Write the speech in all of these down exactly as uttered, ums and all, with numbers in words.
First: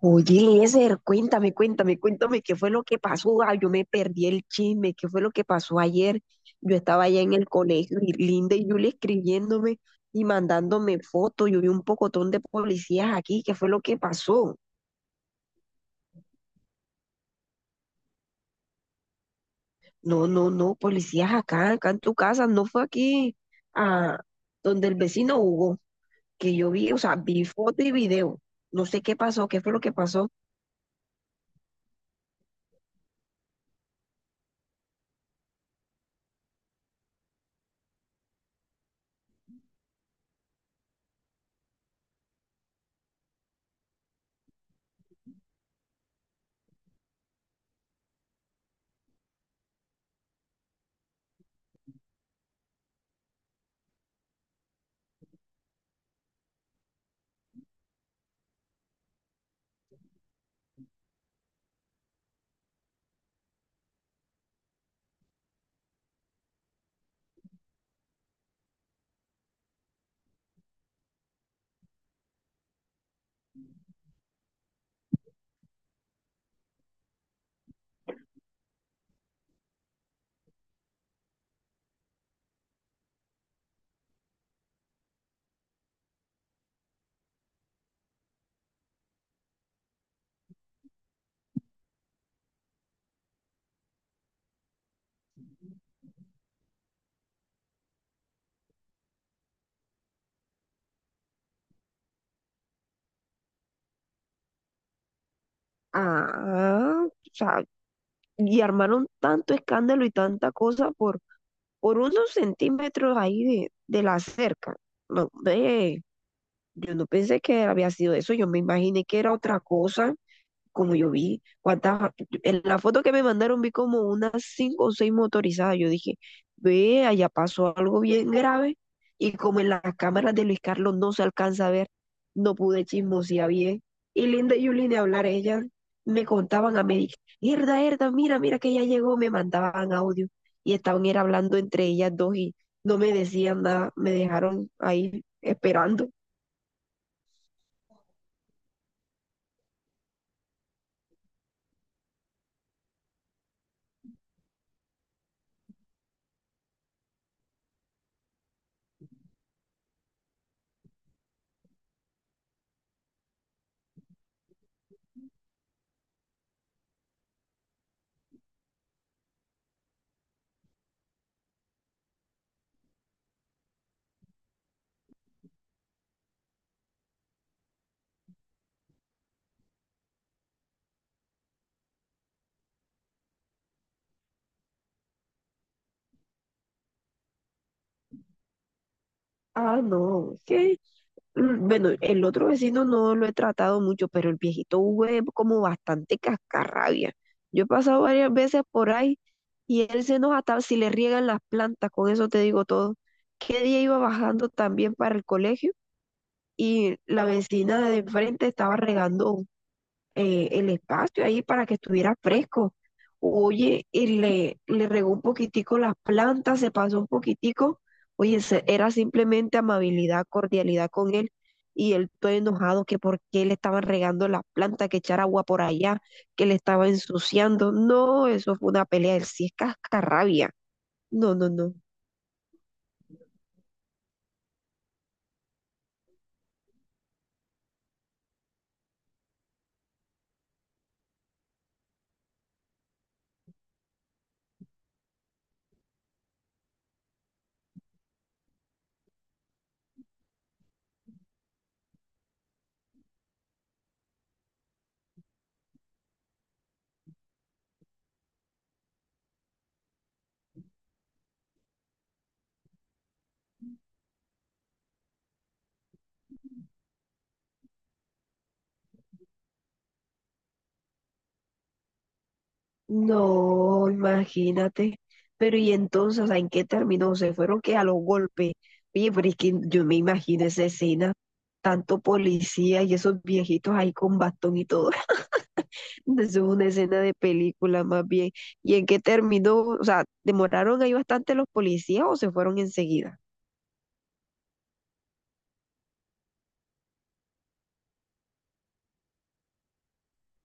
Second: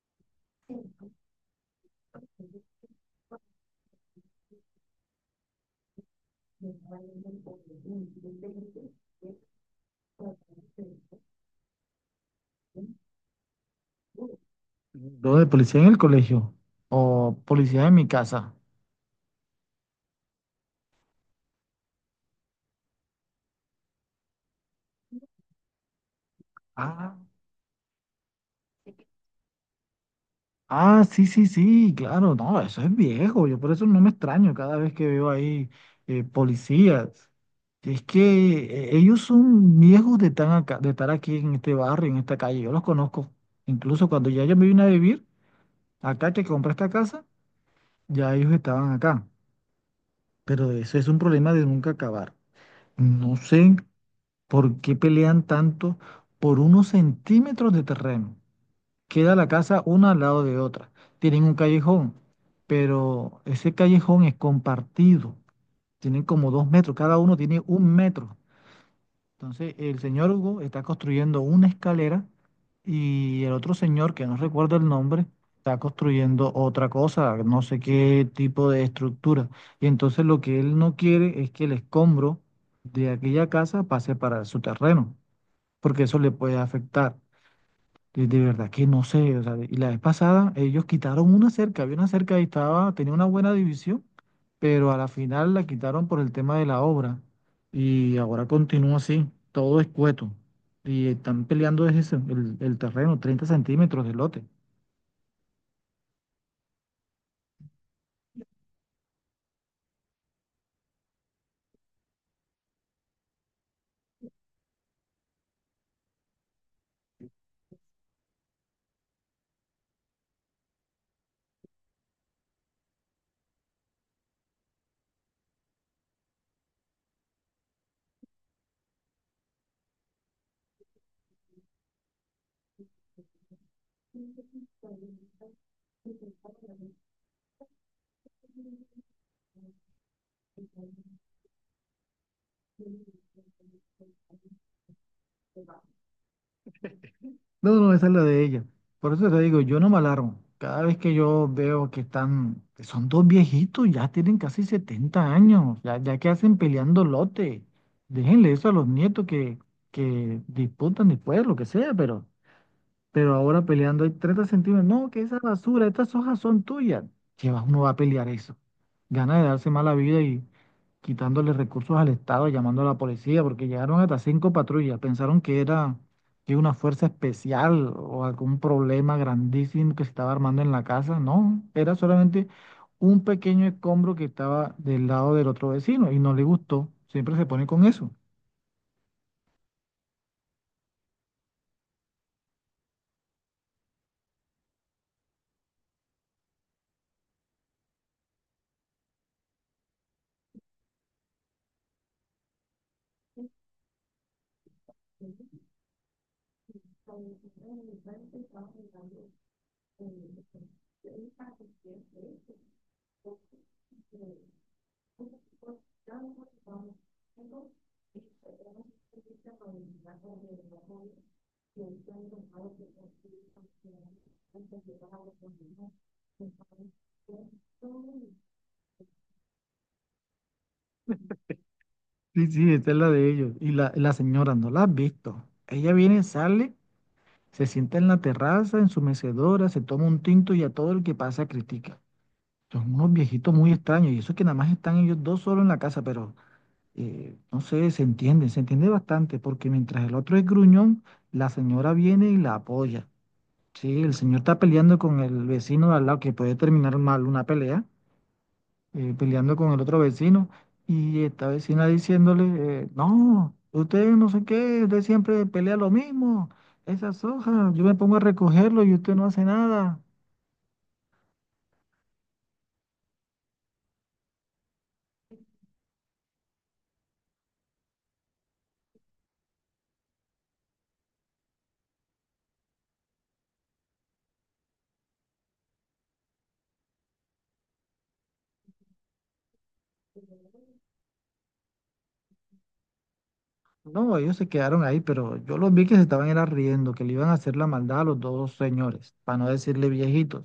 Oye, Eliezer, cuéntame, cuéntame, cuéntame qué fue lo que pasó. Ah, yo me perdí el chisme, qué fue lo que pasó ayer. Yo estaba allá en el colegio y Linda y Julia escribiéndome y mandándome fotos. Yo vi un pocotón de policías aquí, qué fue lo que pasó. ¿Lo de policía en el colegio? ¿O policía en mi casa? No, no, no, policías acá, acá en tu casa, no fue aquí a donde el vecino Hugo, que yo vi, o sea, Ah, vi foto y video. No sé qué pasó, qué fue lo que pasó. ah, sí, sí, sí, claro, no, eso es viejo, yo por eso no me extraño cada vez que veo ahí eh, policías. Es que eh, ellos son viejos de, tan acá- de estar aquí en este barrio, en esta calle, yo los conozco. Incluso cuando ya yo me vine a vivir, acá que compré esta casa, ya ellos estaban acá. Pero eso es un problema de nunca acabar. No sé. ¿Por qué pelean tanto por unos centímetros de terreno? Queda la casa una al lado de otra. Tienen un callejón, pero ese callejón es compartido. Tienen como dos metros, cada uno tiene un metro. Entonces, el señor Hugo está construyendo una escalera y el otro señor, que no recuerdo el nombre, está construyendo otra cosa, no sé qué tipo de estructura. Y entonces lo que él no quiere es que el escombro de aquella casa pase para su terreno porque eso le puede afectar. De, de verdad que no sé, o sea, y la vez pasada ellos quitaron una cerca, había una cerca y estaba, tenía una buena división, pero a la final la quitaron por el tema de la obra y ahora continúa así, todo escueto y están peleando es eso, el, el terreno, treinta centímetros de lote. Ah, o sea, y armaron tanto escándalo y tanta cosa por por unos centímetros ahí de, de la cerca. No, ve, yo no pensé que había sido eso, yo me imaginé que era otra cosa como yo vi, cuántas, en la foto que me mandaron vi como unas cinco o seis motorizadas. Yo dije, ve, allá pasó algo bien grave. Y como en las cámaras de Luis Carlos no se alcanza a ver, no pude chismosear bien. Y Linda y Yuli de hablar, ellas me contaban a mí, Herda, Herda, mira, mira que ya llegó, me mandaban audio. Y estaban era hablando entre ellas dos y no me decían nada, me dejaron ahí esperando. No, no, esa es la de ella. Por eso te digo, yo no me alarmo. Cada vez que yo veo que están, que son dos viejitos, ya tienen casi setenta años, ya, ya que hacen peleando lote. Déjenle eso a los nietos que, que disputan después, lo que sea, pero pero ahora peleando hay treinta centímetros. No, que esa basura, estas hojas son tuyas. Llevas, uno va a pelear eso. Gana de darse mala vida y quitándole recursos al Estado, llamando a la policía, porque llegaron hasta cinco patrullas. Pensaron que era que una fuerza especial o algún problema grandísimo que se estaba armando en la casa. No, era solamente un pequeño escombro que estaba del lado del otro vecino y no le gustó. Siempre se pone con eso. Ah, no, qué. Mm, bueno, el otro vecino no lo he tratado mucho, pero el viejito Hugo es como bastante cascarrabia. Yo he pasado varias veces por ahí y él se enoja hasta si le riegan las plantas, con eso te digo todo. ¿Qué día iba bajando también para el colegio? Y la vecina de enfrente estaba regando eh, el espacio ahí para que estuviera fresco. Oye, y le, le regó un poquitico las plantas, se pasó un poquitico. Oye, se- era simplemente amabilidad, cordialidad con él. Y él todo enojado que por qué le estaban regando las plantas, que echar agua por allá, que le estaba ensuciando. No, eso fue una pelea. Él sí es cascarrabia. No, no, no. Sí, sí, esta es la de ellos. Y la, la señora, ¿no la has visto? Ella viene, sale, se sienta en la terraza, en su mecedora, se toma un tinto y a todo el que pasa critica. Son unos viejitos muy extraños y eso que nada más están ellos dos solos en la casa, pero eh, no sé, se entiende, se entiende bastante, porque mientras el otro es gruñón, la señora viene y la apoya. Sí, el señor está peleando con el vecino de al lado, que puede terminar mal una pelea, eh, peleando con el otro vecino, y esta vecina diciéndole, eh, no, usted no sé qué, usted siempre pelea lo mismo, esas hojas, yo me pongo a recogerlo y usted no hace nada. No, imagínate. Pero y entonces, o sea, ¿en qué terminó? Se fueron que a los golpes. Oye, pero es que yo me imagino esa escena, tanto policía y esos viejitos ahí con bastón y todo. Eso es una escena de película más bien. ¿Y en qué terminó? O sea, ¿demoraron ahí bastante los policías o se fueron enseguida? No, ellos se quedaron ahí, pero yo los vi que se estaban era riendo, que le iban a hacer la maldad a los dos señores, para no decirle viejitos.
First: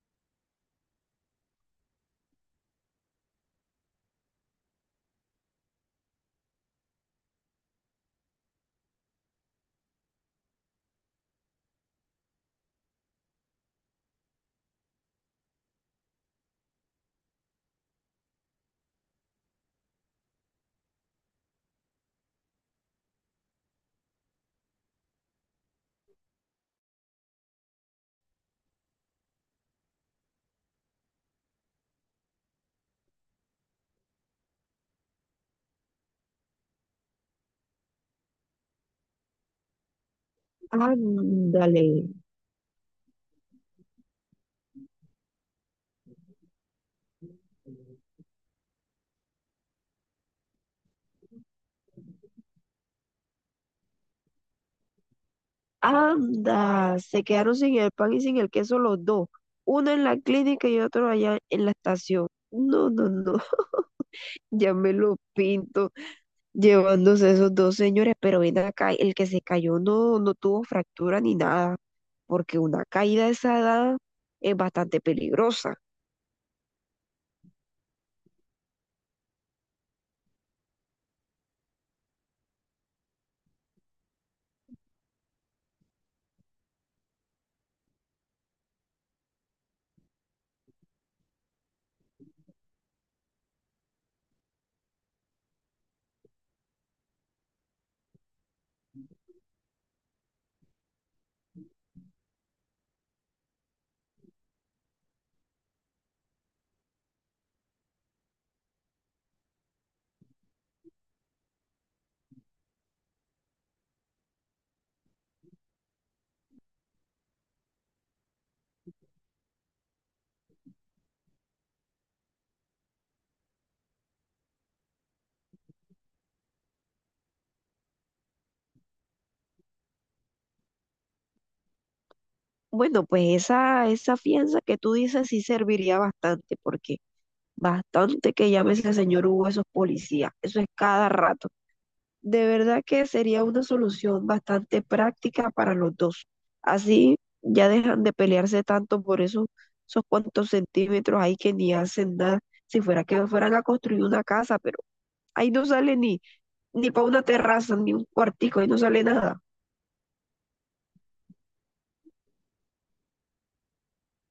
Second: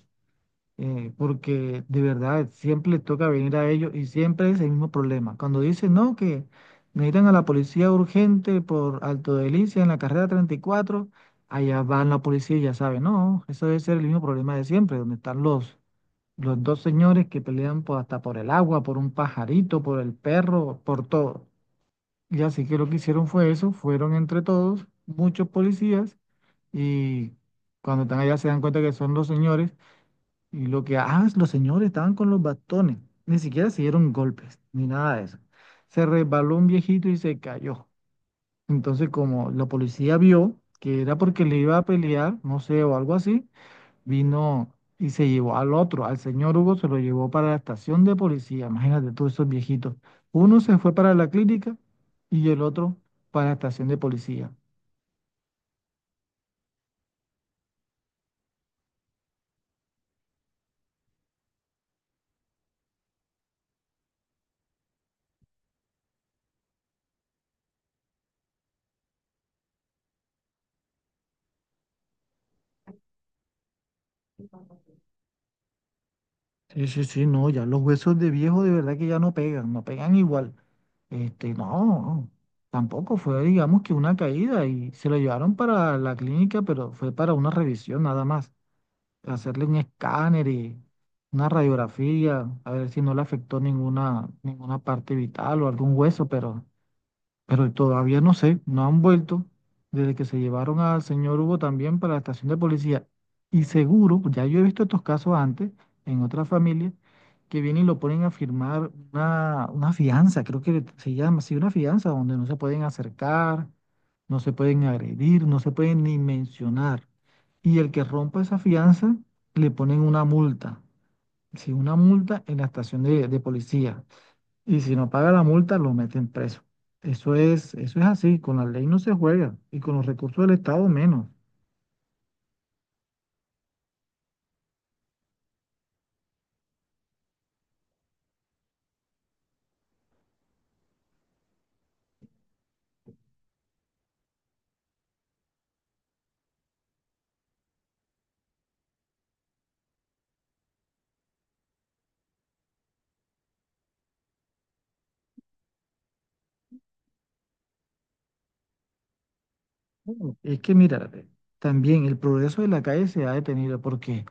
eh, Porque de verdad siempre les toca venir a ellos y siempre es el mismo problema. Cuando dicen no, que necesitan a la policía urgente por Alto Delicia en la carrera treinta y cuatro, allá van la policía y ya saben, no, eso debe ser el mismo problema de siempre, donde están los, los dos señores que pelean por, hasta por el agua, por un pajarito, por el perro, por todo. Y así que lo que hicieron fue eso, fueron entre todos, muchos policías, y cuando están allá se dan cuenta que son los señores y lo que, ah, los señores estaban con los bastones. Ni siquiera se dieron golpes, ni nada de eso. Se resbaló un viejito y se cayó. Entonces, como la policía vio que era porque le iba Ándale, a pelear, no sé, o algo así, vino y se llevó al otro, al señor Hugo, se lo llevó para la estación de policía. Imagínate todos esos viejitos. Uno se fue para la clínica y el otro para la estación de policía. anda, se quedaron sin el pan y sin el queso los dos, uno en la clínica y otro allá en la estación. No, no, no. Ya me lo pinto llevándose esos dos señores, pero ven acá, el que se cayó no, no tuvo fractura ni nada, porque una caída de esa edad es bastante peligrosa. Sí, sí, sí, no, ya los huesos de viejo de verdad que ya no pegan, no pegan igual. Este, no, tampoco fue, digamos que una caída y se lo llevaron para la clínica, pero fue para una revisión nada más, hacerle un escáner y una radiografía, a ver si no le afectó ninguna, ninguna parte vital o algún hueso, pero pero todavía no sé, no han vuelto desde que se llevaron al señor Hugo también para la estación de policía. Y seguro, ya yo he visto estos casos antes en otras familias, que vienen y lo ponen a firmar una, una fianza, creo que se llama así, una fianza donde no se pueden acercar, no se pueden agredir, no se pueden ni mencionar. Y el que rompa esa fianza, le ponen una multa, sí, una multa en la estación de de policía. Y si no paga la multa, lo meten preso. Eso es, eso es así, con la ley no se juega y con los recursos del Estado menos. Bueno, pues esa, esa fianza que tú dices sí serviría bastante, porque bastante que llame ese señor Hugo a esos policías, eso es cada rato. De verdad que sería una solución bastante práctica para los dos. Así ya dejan de pelearse tanto por eso, esos cuantos centímetros ahí que ni hacen nada. Si fuera que fueran a construir una casa, pero ahí no sale ni, ni para una terraza, ni un cuartico, ahí no sale nada. Bueno, es que mira, eh, también el progreso de la calle se ha detenido porque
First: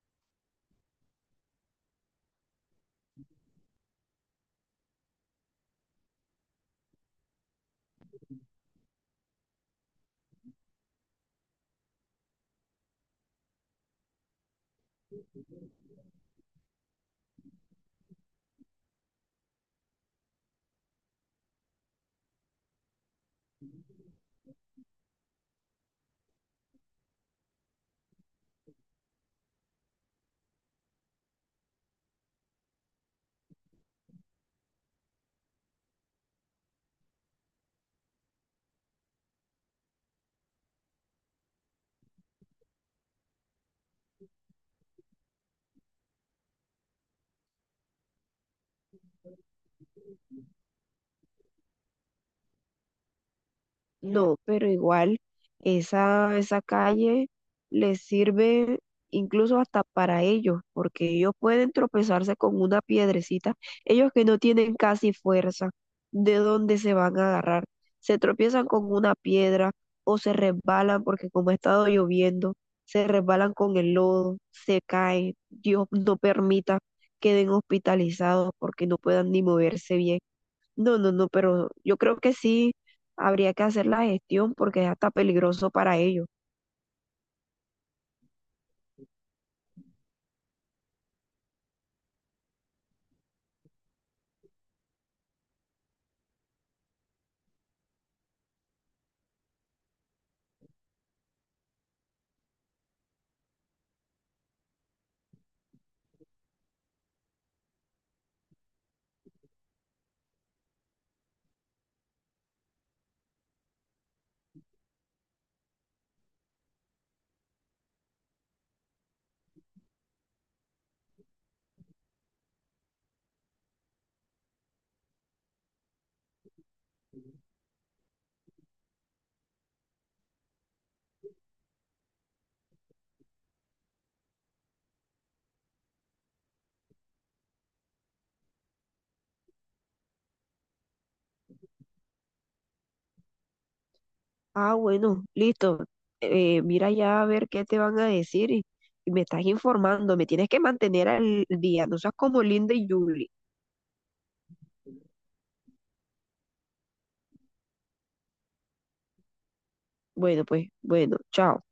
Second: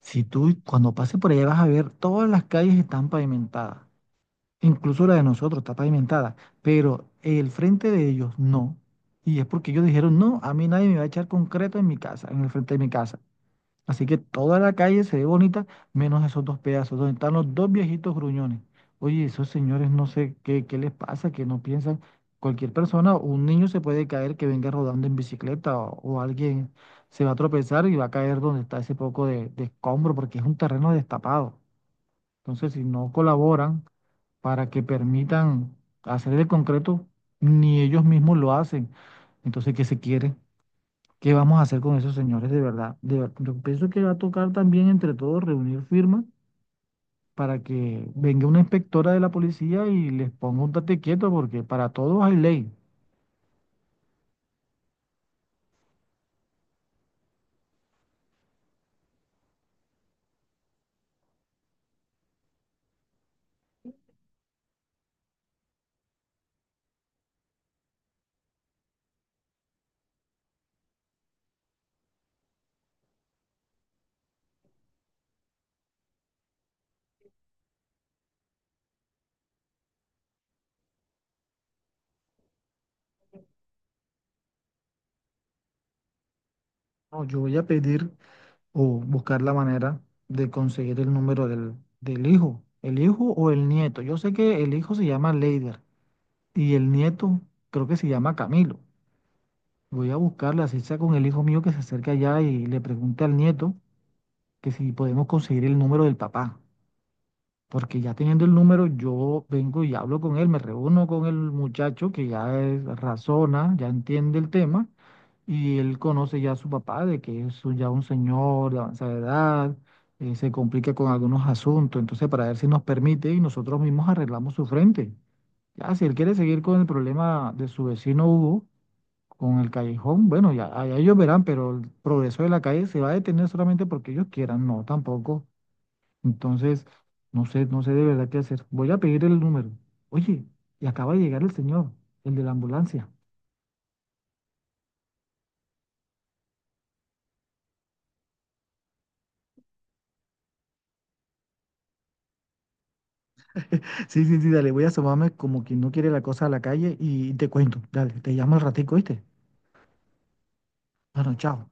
si tú cuando pases por allá vas a ver todas las calles están pavimentadas, incluso la de nosotros está pavimentada, pero el frente de ellos no. Y es porque ellos dijeron, no, a mí nadie me va a echar concreto en mi casa, en el frente de mi casa. Así que toda la calle se ve bonita, menos esos dos pedazos, donde están los dos viejitos gruñones. Oye, esos señores no sé qué, qué, les pasa, que no piensan. Cualquier persona, un niño se puede caer que venga rodando en bicicleta o, o alguien se va a tropezar y va a caer donde está ese poco de, de escombro, porque es un terreno destapado. Entonces, si no colaboran para que permitan hacer el concreto, ni ellos mismos lo hacen. Entonces, ¿qué se quiere? ¿Qué vamos a hacer con esos señores de verdad? De ver- yo pienso que va a tocar también entre todos reunir firmas para que venga una inspectora de la policía y les ponga un tate quieto porque para todos hay ley. No, pero igual esa, esa calle les sirve incluso hasta para ellos, porque ellos pueden tropezarse con una piedrecita. Ellos que no tienen casi fuerza, ¿de dónde se van a agarrar? Se tropiezan con una piedra o se resbalan porque como ha estado lloviendo, se resbalan con el lodo, se caen. Dios no permita queden hospitalizados porque no puedan ni moverse bien. No, no, no, pero yo creo que sí habría que hacer la gestión porque es hasta peligroso para ellos. No, yo voy a pedir o buscar la manera de conseguir el número del, del hijo, el hijo o el nieto. Yo sé que el hijo se llama Leider y el nieto creo que se llama Camilo. Voy a buscarle, así sea con el hijo mío que se acerca allá y le pregunte al nieto que si podemos conseguir el número del papá. Porque ya teniendo el número, yo vengo y hablo con él, me reúno con el muchacho que ya es- razona, ya entiende el tema, y él conoce ya a su papá, de que es un- ya un señor de avanzada edad, eh, se complica con algunos asuntos, entonces para ver si nos permite y nosotros mismos arreglamos su frente. Ya, si él quiere seguir con el problema de su vecino Hugo, con el callejón, bueno, ya, ya ellos verán, pero el progreso de la calle se va a detener solamente porque ellos quieran, no, tampoco. Entonces, no sé, no sé de verdad qué hacer. Voy a pedir el número. Oye, y acaba de llegar el señor, el de la ambulancia. Ah, bueno, listo. Eh, mira ya a ver qué te van a decir y, y me estás informando. Me tienes que mantener al día. No seas como Linda y Julie. Sí, sí, sí, dale, voy a asomarme como quien no quiere la cosa a la calle y te cuento. Dale, te llamo al ratico, ¿viste? Bueno, pues, bueno, Bueno, chao. chao.